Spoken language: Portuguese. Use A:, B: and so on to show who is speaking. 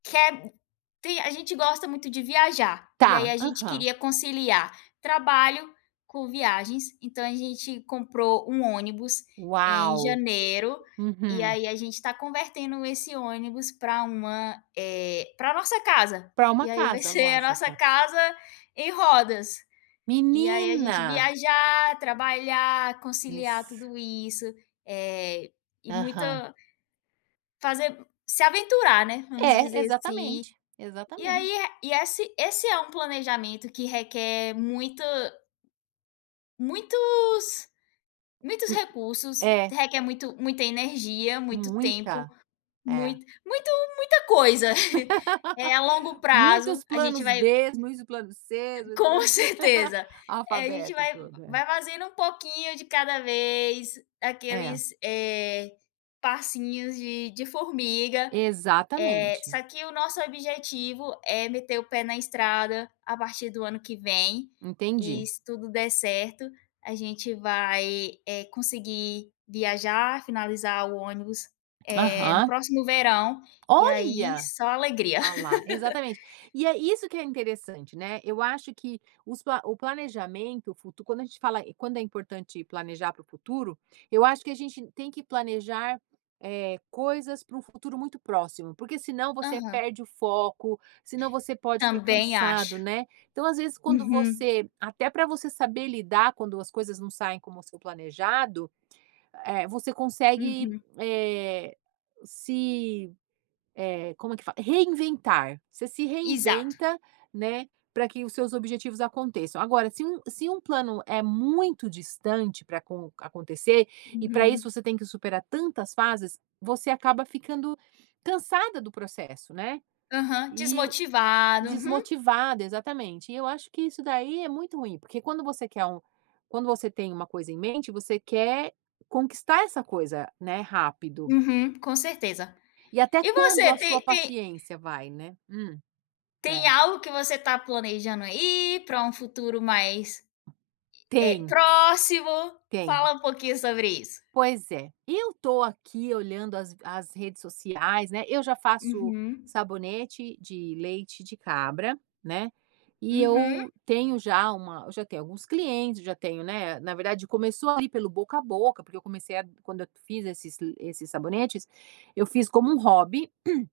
A: Quer sim, a gente gosta muito de viajar, e aí
B: Tá,
A: a gente
B: aham.
A: queria conciliar trabalho com viagens, então a gente comprou um ônibus, em
B: Uau,
A: janeiro, e
B: uhum.
A: aí a gente tá convertendo esse ônibus pra uma, eh, pra nossa casa.
B: Pra uma
A: E aí vai
B: casa,
A: ser a nossa
B: lógico.
A: casa em rodas. E aí a gente
B: Menina!
A: viajar, trabalhar, conciliar
B: Isso.
A: tudo isso, eh, e muito
B: Aham.
A: fazer mu se aventurar, né, vamos
B: É,
A: dizer assim.
B: exatamente,
A: E
B: exatamente.
A: aí, eh, e esse esse é um planejamento que requer muito muitos, muitos
B: Hum.
A: recursos,
B: É.
A: requer muito muita energia, muito tempo,
B: Muita. É.
A: muito muito muita coisa. Eh, a longo prazo,
B: Muitos
A: a gente
B: planos
A: vai
B: b's, muitos planos c's.
A: Com
B: [unintelligible]
A: certeza! Eh, a gente
B: Alfabeto
A: vai
B: todo, é.
A: vai fazendo um pouquinho de cada vez,
B: É.
A: aqueles, eh, passinhos de de formiga, eh,
B: Exatamente.
A: só que o nosso objetivo é meter o pé na estrada a partir do ano que vem, e
B: Entendi.
A: se tudo der certo, a gente vai, eh, conseguir viajar, finalizar o ônibus, eh, no
B: Aham.
A: próximo verão, e aí
B: Olha!
A: só alegria.
B: Olha lá! Exatamente. E é isso que é interessante, né, eu acho que os pla o planejamento, o futuro quando a gente fala quando é importante planejar para o futuro, eu acho que a gente tem que planejar, eh, coisas pra um futuro muito próximo, porque senão você
A: Aham.
B: perde o foco, senão você pode ficar
A: Também
B: cansado,
A: acho.
B: né. Então, às vezes, quando
A: Uhum.
B: você até pra você saber lidar quando as coisas não saem como o seu planejado, eh, você consegue,
A: Uhum.
B: eh, se eh, como é que fala? Reinventar. Você se
A: Exato!
B: reinventa, né, pra que os seus objetivos aconteçam. Agora, se um se um plano é muito distante para acon acontecer, e para
A: Uhum.
B: isso você tem que superar tantas fases, você acaba ficando cansada do processo, né?
A: Aham,
B: E o
A: desmotivado. Uhum.
B: desmotivada, exatamente e eu acho que isso daí é muito ruim, porque quando você quer um quando você tem uma coisa em mente, você quer conquistar essa coisa, né, rápido.
A: Uhum, com certeza.
B: E até
A: E
B: quando
A: você
B: a sua
A: tem tem
B: paciência vai, né? Hum.
A: tem
B: É.
A: algo que você tá planejando aí, pra um futuro mais, eh,
B: Tem.
A: próximo?
B: Tem.
A: Fala um pouquinho sobre isso.
B: Pois é, eu tô aqui olhando as as redes sociais, né, eu já faço
A: Uhum.
B: sabonete de leite de cabra, né, e eu
A: Uhum.
B: tenho já uma eu já tenho alguns clientes, já tenho, né, na verdade começou ali, pelo boca a boca, porque eu comecei a quando eu fiz esses li esses sabonetes, eu fiz como um hobby.